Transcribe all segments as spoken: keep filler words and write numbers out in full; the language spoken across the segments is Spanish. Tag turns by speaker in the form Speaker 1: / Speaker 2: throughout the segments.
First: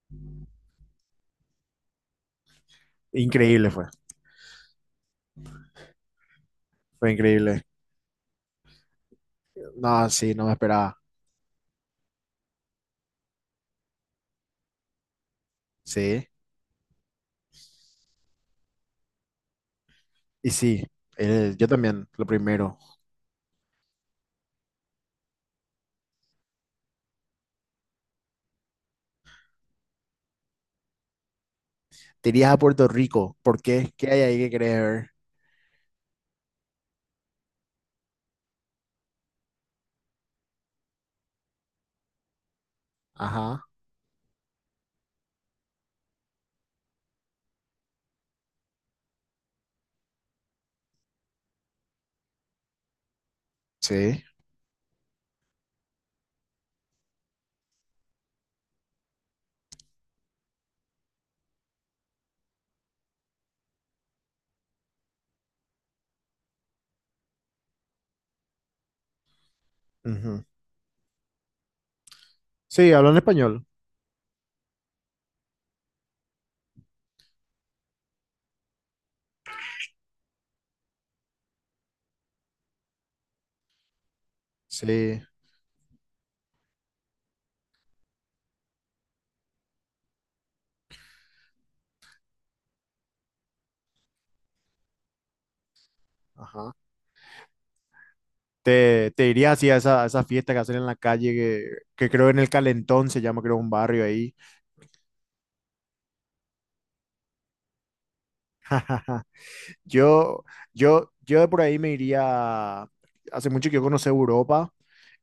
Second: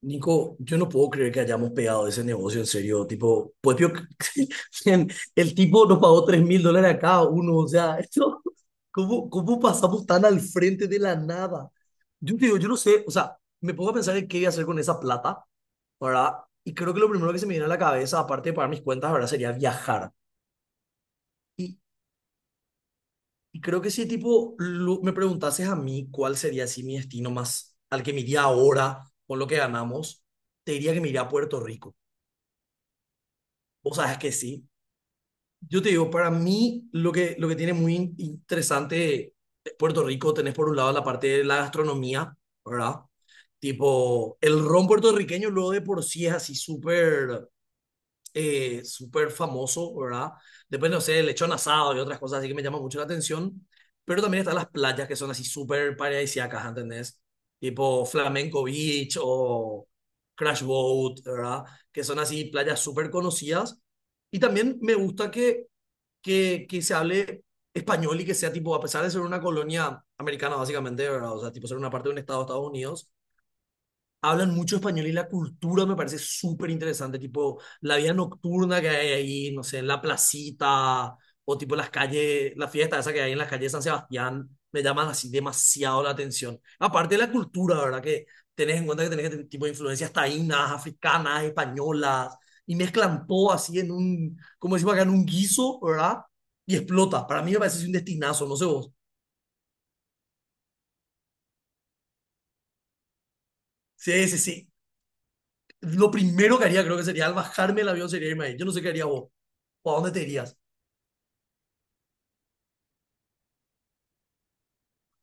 Speaker 1: Nico, yo no puedo creer que hayamos pegado ese negocio en serio. Tipo,
Speaker 2: Increíble
Speaker 1: pues
Speaker 2: fue,
Speaker 1: yo- miren, el tipo nos pagó tres mil dólares a
Speaker 2: fue
Speaker 1: cada uno.
Speaker 2: increíble.
Speaker 1: O sea, esto, ¿cómo, cómo pasamos
Speaker 2: No,
Speaker 1: tan
Speaker 2: sí,
Speaker 1: al
Speaker 2: no me
Speaker 1: frente
Speaker 2: esperaba.
Speaker 1: de la nada? Yo te digo, yo no sé, o sea, me pongo a pensar en qué voy a hacer con esa plata,
Speaker 2: Sí,
Speaker 1: ¿verdad? Y creo que lo primero que se me viene a la cabeza, aparte de pagar mis cuentas, ¿verdad? Sería viajar.
Speaker 2: y sí, eh, yo
Speaker 1: Y,
Speaker 2: también, lo primero.
Speaker 1: y creo que si, tipo, lo- me preguntases a mí cuál sería así mi destino más al que me iría ahora con lo que ganamos, te diría que me iría a Puerto Rico.
Speaker 2: Te irías a Puerto Rico, ¿por qué?
Speaker 1: Vos
Speaker 2: ¿Qué
Speaker 1: sabes
Speaker 2: hay
Speaker 1: que
Speaker 2: ahí que
Speaker 1: sí.
Speaker 2: querés ver?
Speaker 1: Yo te digo, para mí lo que, lo que tiene muy in- interesante de Puerto Rico, tenés por un lado la parte de la gastronomía, ¿verdad?
Speaker 2: Ajá,
Speaker 1: Tipo, el ron puertorriqueño luego de por sí es así súper eh, súper famoso, ¿verdad? Después, no sé, el lechón asado y otras cosas así que me llama mucho la atención. Pero
Speaker 2: sí.
Speaker 1: también están las playas que son así súper paradisíacas, ¿entendés? Tipo Flamenco Beach o Crash Boat, ¿verdad? Que son así playas súper conocidas. Y también me gusta que, que, que se hable español y que sea tipo, a pesar de ser una colonia
Speaker 2: Ujú.
Speaker 1: americana básicamente, ¿verdad? O sea, tipo ser una parte de un estado de Estados
Speaker 2: Sí,
Speaker 1: Unidos,
Speaker 2: hablan español.
Speaker 1: hablan mucho español y la cultura me parece súper interesante, tipo la vida nocturna que hay ahí, no sé, en la placita o tipo las calles, la fiesta esa que hay en las calles de San Sebastián, me llaman
Speaker 2: Sí,
Speaker 1: así demasiado la atención. Aparte de la cultura, ¿verdad? Que tenés en cuenta que tenés este tipo de influencias taínas, africanas, españolas, y mezclan todo así en un, como decimos acá, en un guiso, ¿verdad?
Speaker 2: ajá.
Speaker 1: Y explota. Para mí me parece así un destinazo, no sé vos.
Speaker 2: Te, te irías así a esa, a esa fiesta que hacen en la calle, que, que creo en el Calentón se llama, creo, un barrio
Speaker 1: Sí,
Speaker 2: ahí.
Speaker 1: sí, sí. Lo primero que haría creo que sería al bajarme el avión sería irme ahí. Yo no sé qué haría vos. ¿O a dónde te
Speaker 2: Yo,
Speaker 1: irías?
Speaker 2: yo, yo de por ahí me iría. Hace mucho que yo conocí Europa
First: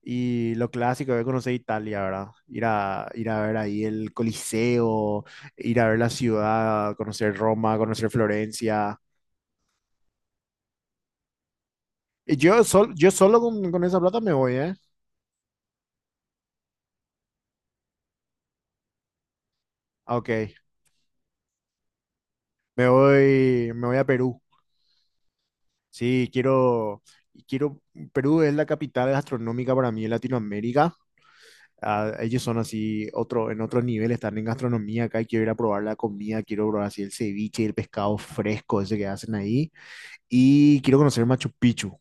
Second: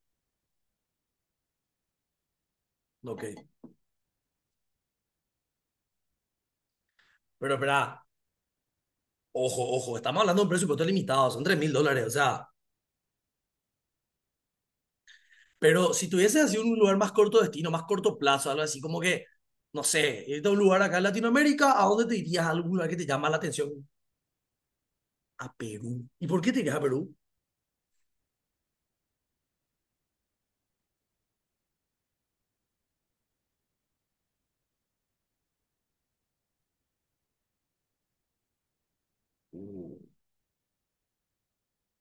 Speaker 2: y lo clásico, yo conocí Italia, ¿verdad? Ir a,
Speaker 1: Ok,
Speaker 2: ir a ver ahí el Coliseo, ir a ver la ciudad, conocer
Speaker 1: pero
Speaker 2: Roma,
Speaker 1: espera,
Speaker 2: conocer Florencia.
Speaker 1: ojo, ojo, estamos hablando de un presupuesto limitado, son tres mil dólares, o
Speaker 2: Y
Speaker 1: sea,
Speaker 2: yo, sol- yo solo con, con esa plata me voy, ¿eh?
Speaker 1: pero si tuvieses así un lugar más corto destino, más corto plazo, algo así como que, no
Speaker 2: Ah,
Speaker 1: sé,
Speaker 2: ok,
Speaker 1: irte a un lugar acá en Latinoamérica, ¿a dónde te irías? ¿A algún
Speaker 2: me
Speaker 1: lugar que te llama la
Speaker 2: voy,
Speaker 1: atención?
Speaker 2: me voy a Perú.
Speaker 1: A Perú. ¿Y
Speaker 2: Sí,
Speaker 1: por qué te irías a
Speaker 2: quiero,
Speaker 1: Perú?
Speaker 2: quiero. Perú es la capital gastronómica para mí en Latinoamérica. Ah, ellos son así, otro, en otro nivel, están en gastronomía acá y quiero ir a probar la comida, quiero probar así el ceviche, el pescado fresco ese que hacen
Speaker 1: Uh,
Speaker 2: ahí y quiero conocer Machu Picchu.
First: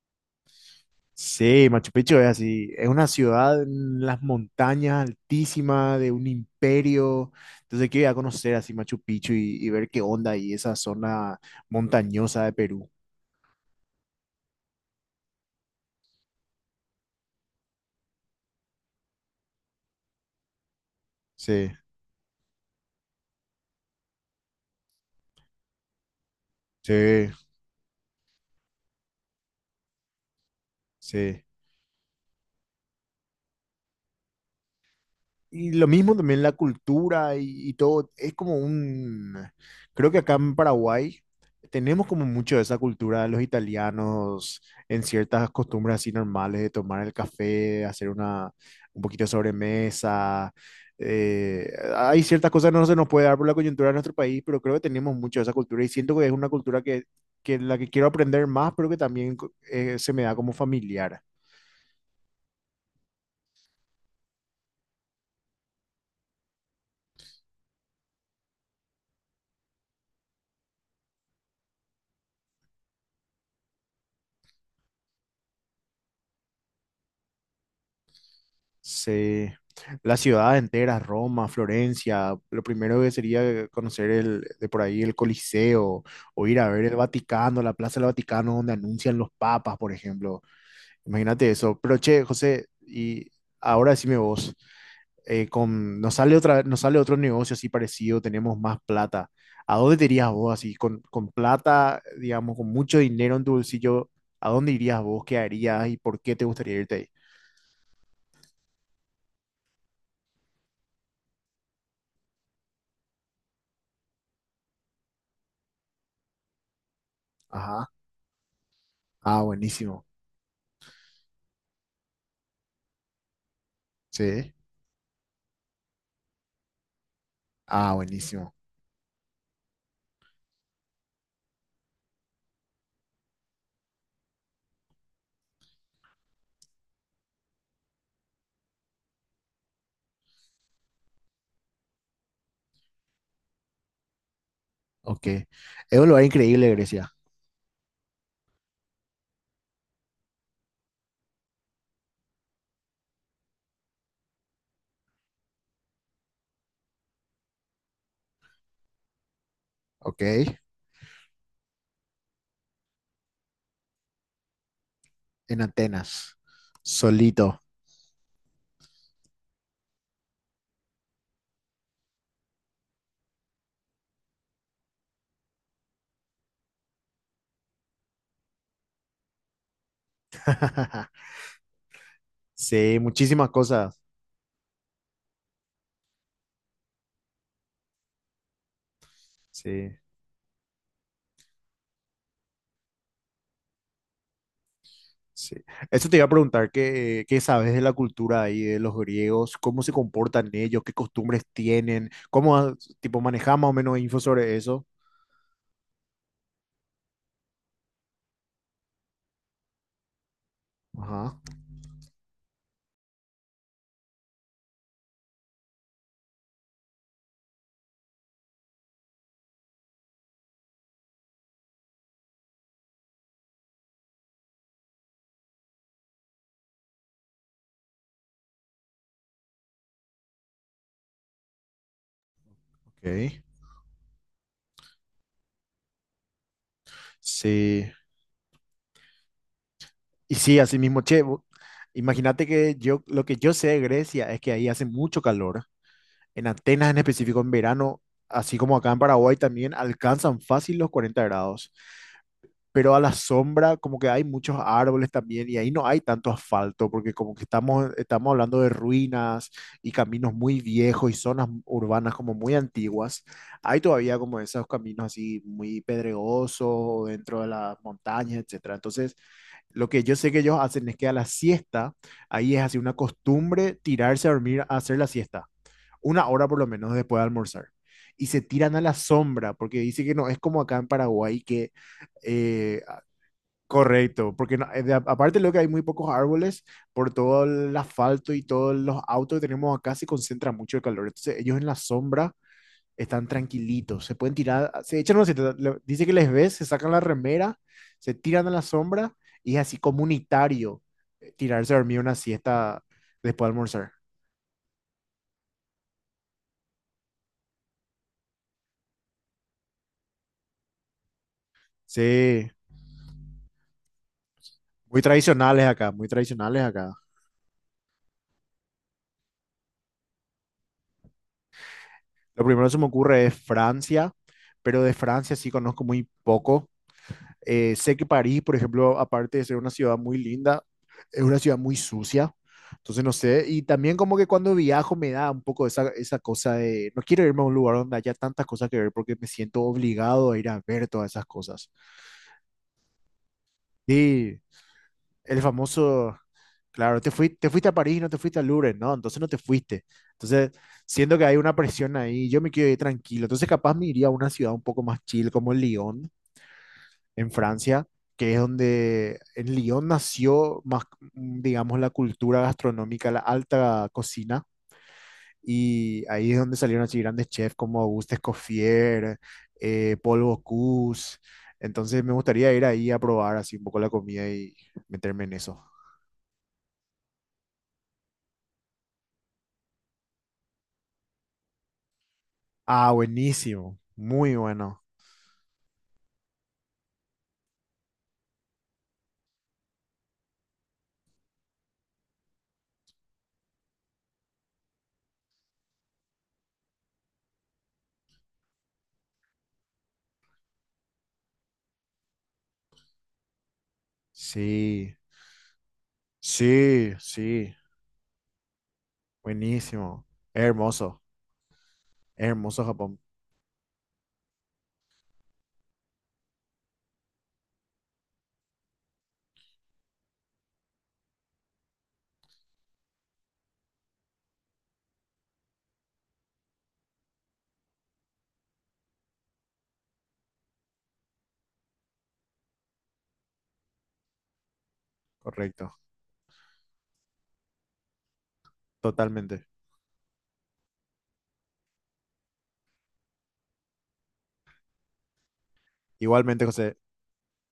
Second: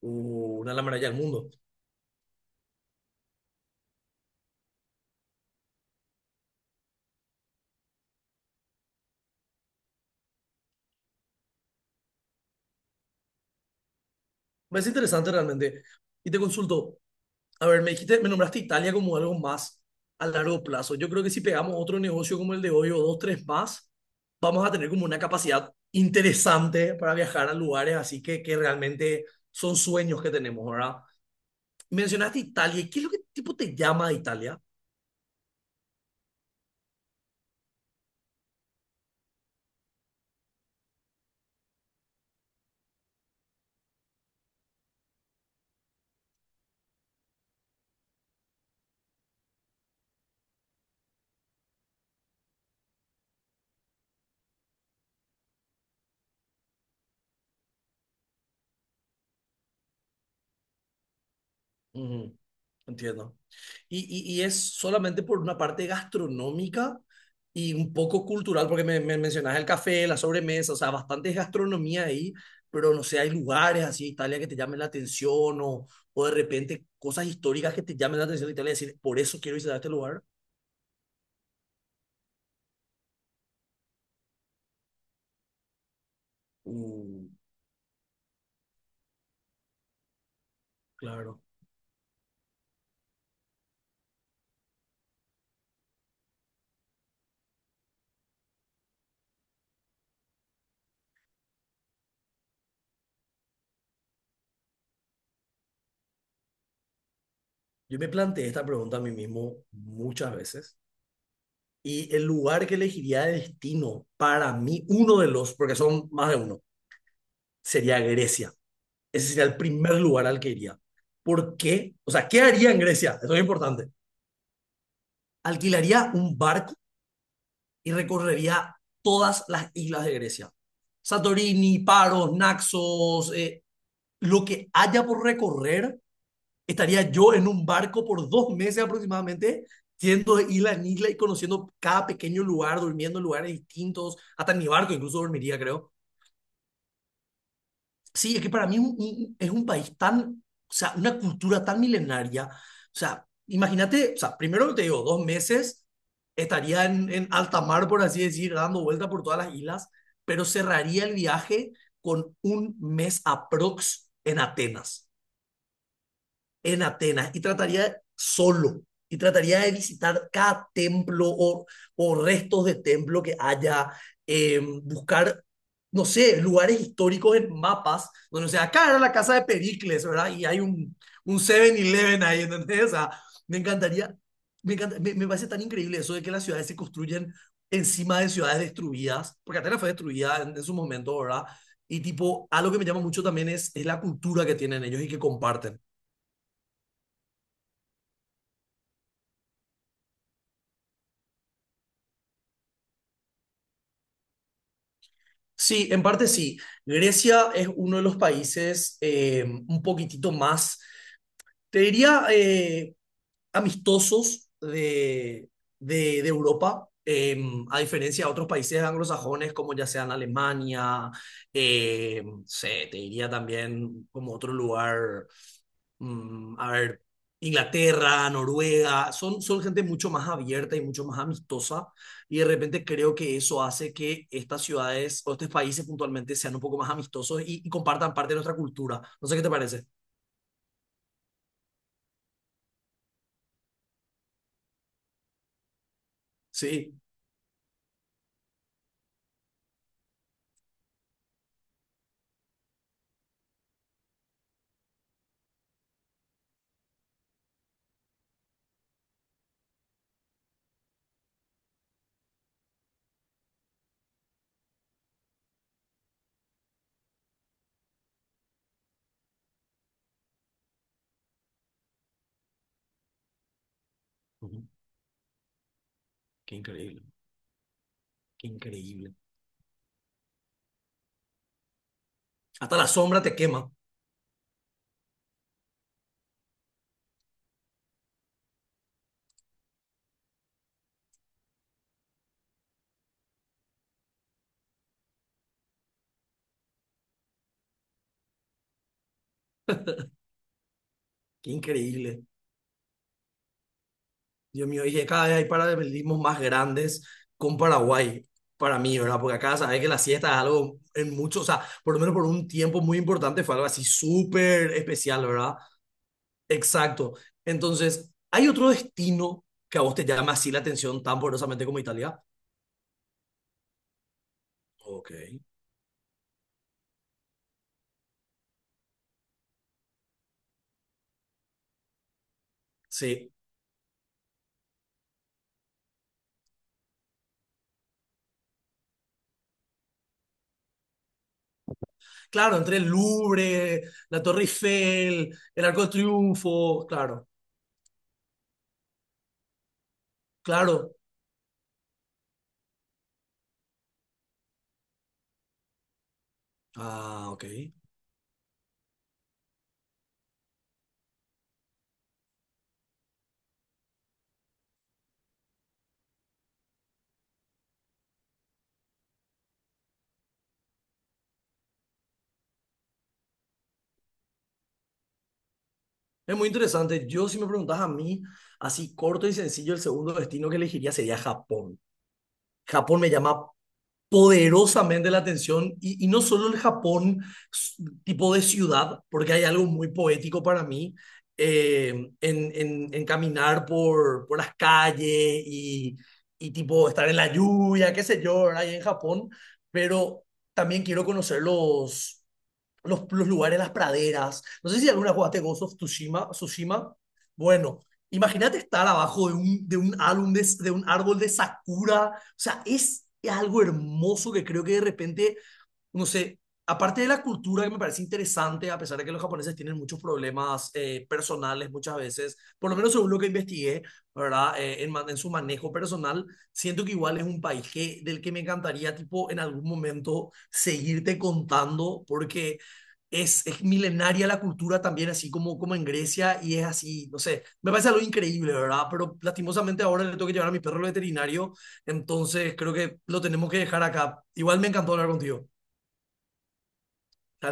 Speaker 1: uh, una de las maravillas del mundo.
Speaker 2: Sí, Machu Picchu es así, es una ciudad en las montañas altísima de un imperio, entonces quiero ir a conocer así Machu Picchu y, y ver qué onda ahí esa zona montañosa de Perú.
Speaker 1: Me parece interesante realmente. Y te consulto, a ver, me dijiste, me nombraste Italia como algo más a largo plazo. Yo creo que si
Speaker 2: Sí,
Speaker 1: pegamos otro negocio como el de hoy o dos, tres más, vamos a tener como una capacidad interesante para
Speaker 2: sí,
Speaker 1: viajar a lugares así que, que realmente son sueños que tenemos, ¿verdad?
Speaker 2: sí.
Speaker 1: Mencionaste Italia. ¿Qué es lo que tipo te llama de Italia?
Speaker 2: Y lo mismo también la cultura y, y todo, es como un, creo que acá en Paraguay tenemos como mucho de esa cultura de los italianos en ciertas costumbres así normales de tomar el café, hacer una, un poquito de sobremesa. eh, Hay ciertas cosas que no se nos puede dar por la coyuntura de nuestro país, pero creo que tenemos mucho de esa cultura y siento que es una cultura que, que la que quiero aprender más, pero que también co- eh, se me da como familiar.
Speaker 1: Ujú, entiendo. Y, y, y es solamente por una parte gastronómica y un poco cultural, porque me, me mencionas el café, la sobremesa, o sea, bastante gastronomía ahí, pero no sé, hay lugares así, Italia, que te llamen la atención o o de repente cosas históricas que te llamen la atención de Italia y decir, por eso
Speaker 2: Sí,
Speaker 1: quiero visitar este
Speaker 2: las
Speaker 1: lugar.
Speaker 2: ciudades enteras, Roma, Florencia, lo primero que sería conocer el, de por ahí el Coliseo o ir a ver el
Speaker 1: Uh,
Speaker 2: Vaticano, la Plaza del Vaticano donde anuncian los papas, por ejemplo.
Speaker 1: claro.
Speaker 2: Imagínate eso. Pero che, José, y ahora decime vos, eh, con, nos sale otra, nos sale otro negocio así parecido, tenemos más plata. ¿A dónde te irías vos así, con, con plata, digamos, con mucho dinero en tu bolsillo? ¿A dónde irías vos? ¿Qué harías y por qué te gustaría irte ahí?
Speaker 1: Yo me planteé esta pregunta a mí mismo muchas veces y el lugar que elegiría de destino para mí, uno de los, porque son más de uno,
Speaker 2: Ajá.
Speaker 1: sería Grecia. Ese
Speaker 2: Ah,
Speaker 1: sería el primer
Speaker 2: buenísimo.
Speaker 1: lugar al que iría. ¿Por qué? O sea, ¿qué haría en Grecia? Eso es importante.
Speaker 2: Sí.
Speaker 1: Alquilaría un barco y
Speaker 2: Ah, buenísimo.
Speaker 1: recorrería todas las islas de Grecia. Santorini, Paros, Naxos, eh, lo que haya por recorrer, estaría yo en un barco por dos meses aproximadamente, yendo de isla en isla y conociendo cada pequeño lugar, durmiendo en lugares distintos, hasta en mi barco incluso
Speaker 2: Ok.
Speaker 1: dormiría, creo.
Speaker 2: Es un lugar increíble, Grecia.
Speaker 1: Sí, es que para mí un- un- es un país tan, o sea, una cultura tan milenaria. O sea, imagínate, o sea, primero te digo, dos meses estaría en, en alta mar, por así decir, dando vuelta por todas las islas, pero
Speaker 2: Ok.
Speaker 1: cerraría el viaje con un mes aprox en Atenas
Speaker 2: En Atenas.
Speaker 1: en Atenas y
Speaker 2: Solito.
Speaker 1: trataría solo y trataría de visitar cada templo o o restos de templo que haya, eh, buscar, no sé, lugares históricos en mapas, donde, o sea, acá era la casa de Pericles, ¿verdad? Y hay un, un siete-Eleven ahí, ¿entendés? O
Speaker 2: Sí,
Speaker 1: sea,
Speaker 2: muchísimas
Speaker 1: me
Speaker 2: cosas.
Speaker 1: encantaría, me, encanta- me, me parece tan increíble eso de que las ciudades se construyen encima de ciudades destruidas, porque Atenas fue
Speaker 2: Sí,
Speaker 1: destruida en, en su momento, ¿verdad? Y tipo, algo que me llama mucho también es, es la cultura que tienen ellos y que
Speaker 2: sí.
Speaker 1: comparten.
Speaker 2: Eso te iba a preguntar, ¿qué, qué sabes de la cultura ahí, de los griegos? ¿Cómo se comportan ellos? ¿Qué costumbres tienen? ¿Cómo, ah, tipo, manejas más o menos info sobre eso?
Speaker 1: Sí, en parte sí. Grecia es uno de los países eh, un poquitito más,
Speaker 2: Ajá.
Speaker 1: te diría, eh, amistosos de, de- de Europa, eh, a diferencia de otros países anglosajones como ya sean Alemania, eh, no sé, te diría también como otro lugar, mm, a ver, Inglaterra, Noruega, son, son gente mucho más abierta y mucho más amistosa y de repente creo que
Speaker 2: Ok.
Speaker 1: eso hace que estas ciudades o estos países puntualmente sean un poco más amistosos y, y
Speaker 2: Sí.
Speaker 1: compartan parte de nuestra cultura. No sé qué te parece.
Speaker 2: Y sí, así mismo, che, vo- imagínate que yo, lo que yo sé de Grecia es que ahí hace mucho calor. En Atenas
Speaker 1: Sí.
Speaker 2: en específico en verano, así como acá en Paraguay también, alcanzan fácil los cuarenta grados. Pero a la sombra como que hay muchos árboles también y ahí no hay tanto asfalto porque como que estamos, estamos hablando de ruinas y caminos muy viejos y zonas urbanas como muy antiguas. Hay todavía como esos caminos así muy pedregosos dentro de las montañas, etcétera. Entonces, lo que yo sé que ellos hacen es que a la siesta, ahí es así una costumbre tirarse a dormir
Speaker 1: Ujú.
Speaker 2: a hacer la siesta una hora
Speaker 1: Qué
Speaker 2: por lo menos
Speaker 1: increíble,
Speaker 2: después de almorzar. Y se
Speaker 1: qué
Speaker 2: tiran a la
Speaker 1: increíble.
Speaker 2: sombra, porque dice que no, es como acá en Paraguay, que
Speaker 1: Hasta
Speaker 2: eh,
Speaker 1: la
Speaker 2: ah,
Speaker 1: sombra te quema.
Speaker 2: correcto, porque no- eh, de- aparte de lo que hay muy pocos árboles, por todo el asfalto y todos los autos que tenemos acá se concentra mucho el calor. Entonces ellos en la sombra están tranquilitos, se pueden tirar, ah, se echan, no, se te- le- dice que les ves, se sacan la remera, se tiran a la sombra y es así comunitario eh,
Speaker 1: Qué
Speaker 2: tirarse a dormir una
Speaker 1: increíble.
Speaker 2: siesta después de almorzar.
Speaker 1: Dios mío, y que cada vez hay paralelismos más grandes con Paraguay, para mí, ¿verdad? Porque acá sabes que la siesta es algo en mucho, o sea, por lo menos por un
Speaker 2: Sí,
Speaker 1: tiempo muy importante fue algo así súper
Speaker 2: muy
Speaker 1: especial, ¿verdad?
Speaker 2: tradicionales acá, muy tradicionales acá.
Speaker 1: Exacto. Entonces, ¿hay otro destino que a vos te llama así la atención tan poderosamente como Italia?
Speaker 2: Lo primero que se me ocurre es Francia, pero de
Speaker 1: Ok.
Speaker 2: Francia sí conozco muy poco. Eh, sé que París, por ejemplo, aparte de ser una ciudad muy linda, es una ciudad muy sucia. Entonces no
Speaker 1: Sí.
Speaker 2: sé, y también como que cuando viajo me da un poco esa, esa cosa de, no quiero irme a un lugar donde haya tantas cosas que ver porque me siento obligado a ir a ver todas esas cosas.
Speaker 1: Claro, entre el Louvre, la
Speaker 2: Sí,
Speaker 1: Torre Eiffel,
Speaker 2: el
Speaker 1: el Arco de
Speaker 2: famoso,
Speaker 1: Triunfo,
Speaker 2: claro, te
Speaker 1: claro,
Speaker 2: fui- te fuiste a París, no te fuiste al Louvre, no, entonces no te fuiste. Entonces,
Speaker 1: claro.
Speaker 2: siento que hay una presión ahí, yo me quiero ir tranquilo. Entonces, capaz me iría a una ciudad un poco más chill como Lyon, en
Speaker 1: Ah, ok.
Speaker 2: Francia, que es donde en Lyon nació más, mm, digamos, la cultura gastronómica, la alta cocina. Y ahí es donde salieron así grandes chefs como Auguste Escoffier, eh, Paul Bocuse. Entonces me gustaría ir ahí a probar así un poco la comida y meterme en eso.
Speaker 1: Es muy interesante. Yo, si me preguntas a mí, así corto y sencillo, el segundo destino que elegiría sería Japón.
Speaker 2: Ah,
Speaker 1: Japón me llama
Speaker 2: buenísimo. Muy bueno.
Speaker 1: poderosamente la atención y, y no solo el Japón tipo de ciudad, porque hay algo muy poético para mí eh, en, en, en caminar por, por las calles y, y tipo estar en la lluvia, qué sé yo, ahí en Japón, pero también quiero conocer los, los, los lugares, las praderas. No sé si
Speaker 2: Sí,
Speaker 1: alguna jugaste Ghost of Tsushima,
Speaker 2: sí,
Speaker 1: Tsushima.
Speaker 2: sí.
Speaker 1: Bueno, imagínate estar abajo de un, de un
Speaker 2: Buenísimo.
Speaker 1: álbum de, de un
Speaker 2: Hermoso.
Speaker 1: árbol de sakura. O sea,
Speaker 2: Hermoso Japón.
Speaker 1: es algo hermoso que creo que de repente no sé, aparte de la cultura que me parece interesante, a pesar de que los japoneses tienen muchos problemas eh, personales muchas veces, por lo menos según lo que investigué, ¿verdad? Eh, en, ma- en su manejo personal, siento que igual es un país que, del que me encantaría, tipo, en algún momento seguirte contando, porque... Es, es milenaria la cultura también, así como, como
Speaker 2: Correcto.
Speaker 1: en Grecia, y es así, no sé, me parece algo increíble, ¿verdad? Pero
Speaker 2: Totalmente.
Speaker 1: lastimosamente ahora le tengo que llevar a mi perro al veterinario, entonces creo que lo tenemos que dejar acá. Igual me encantó hablar contigo.
Speaker 2: Igualmente, José.
Speaker 1: Está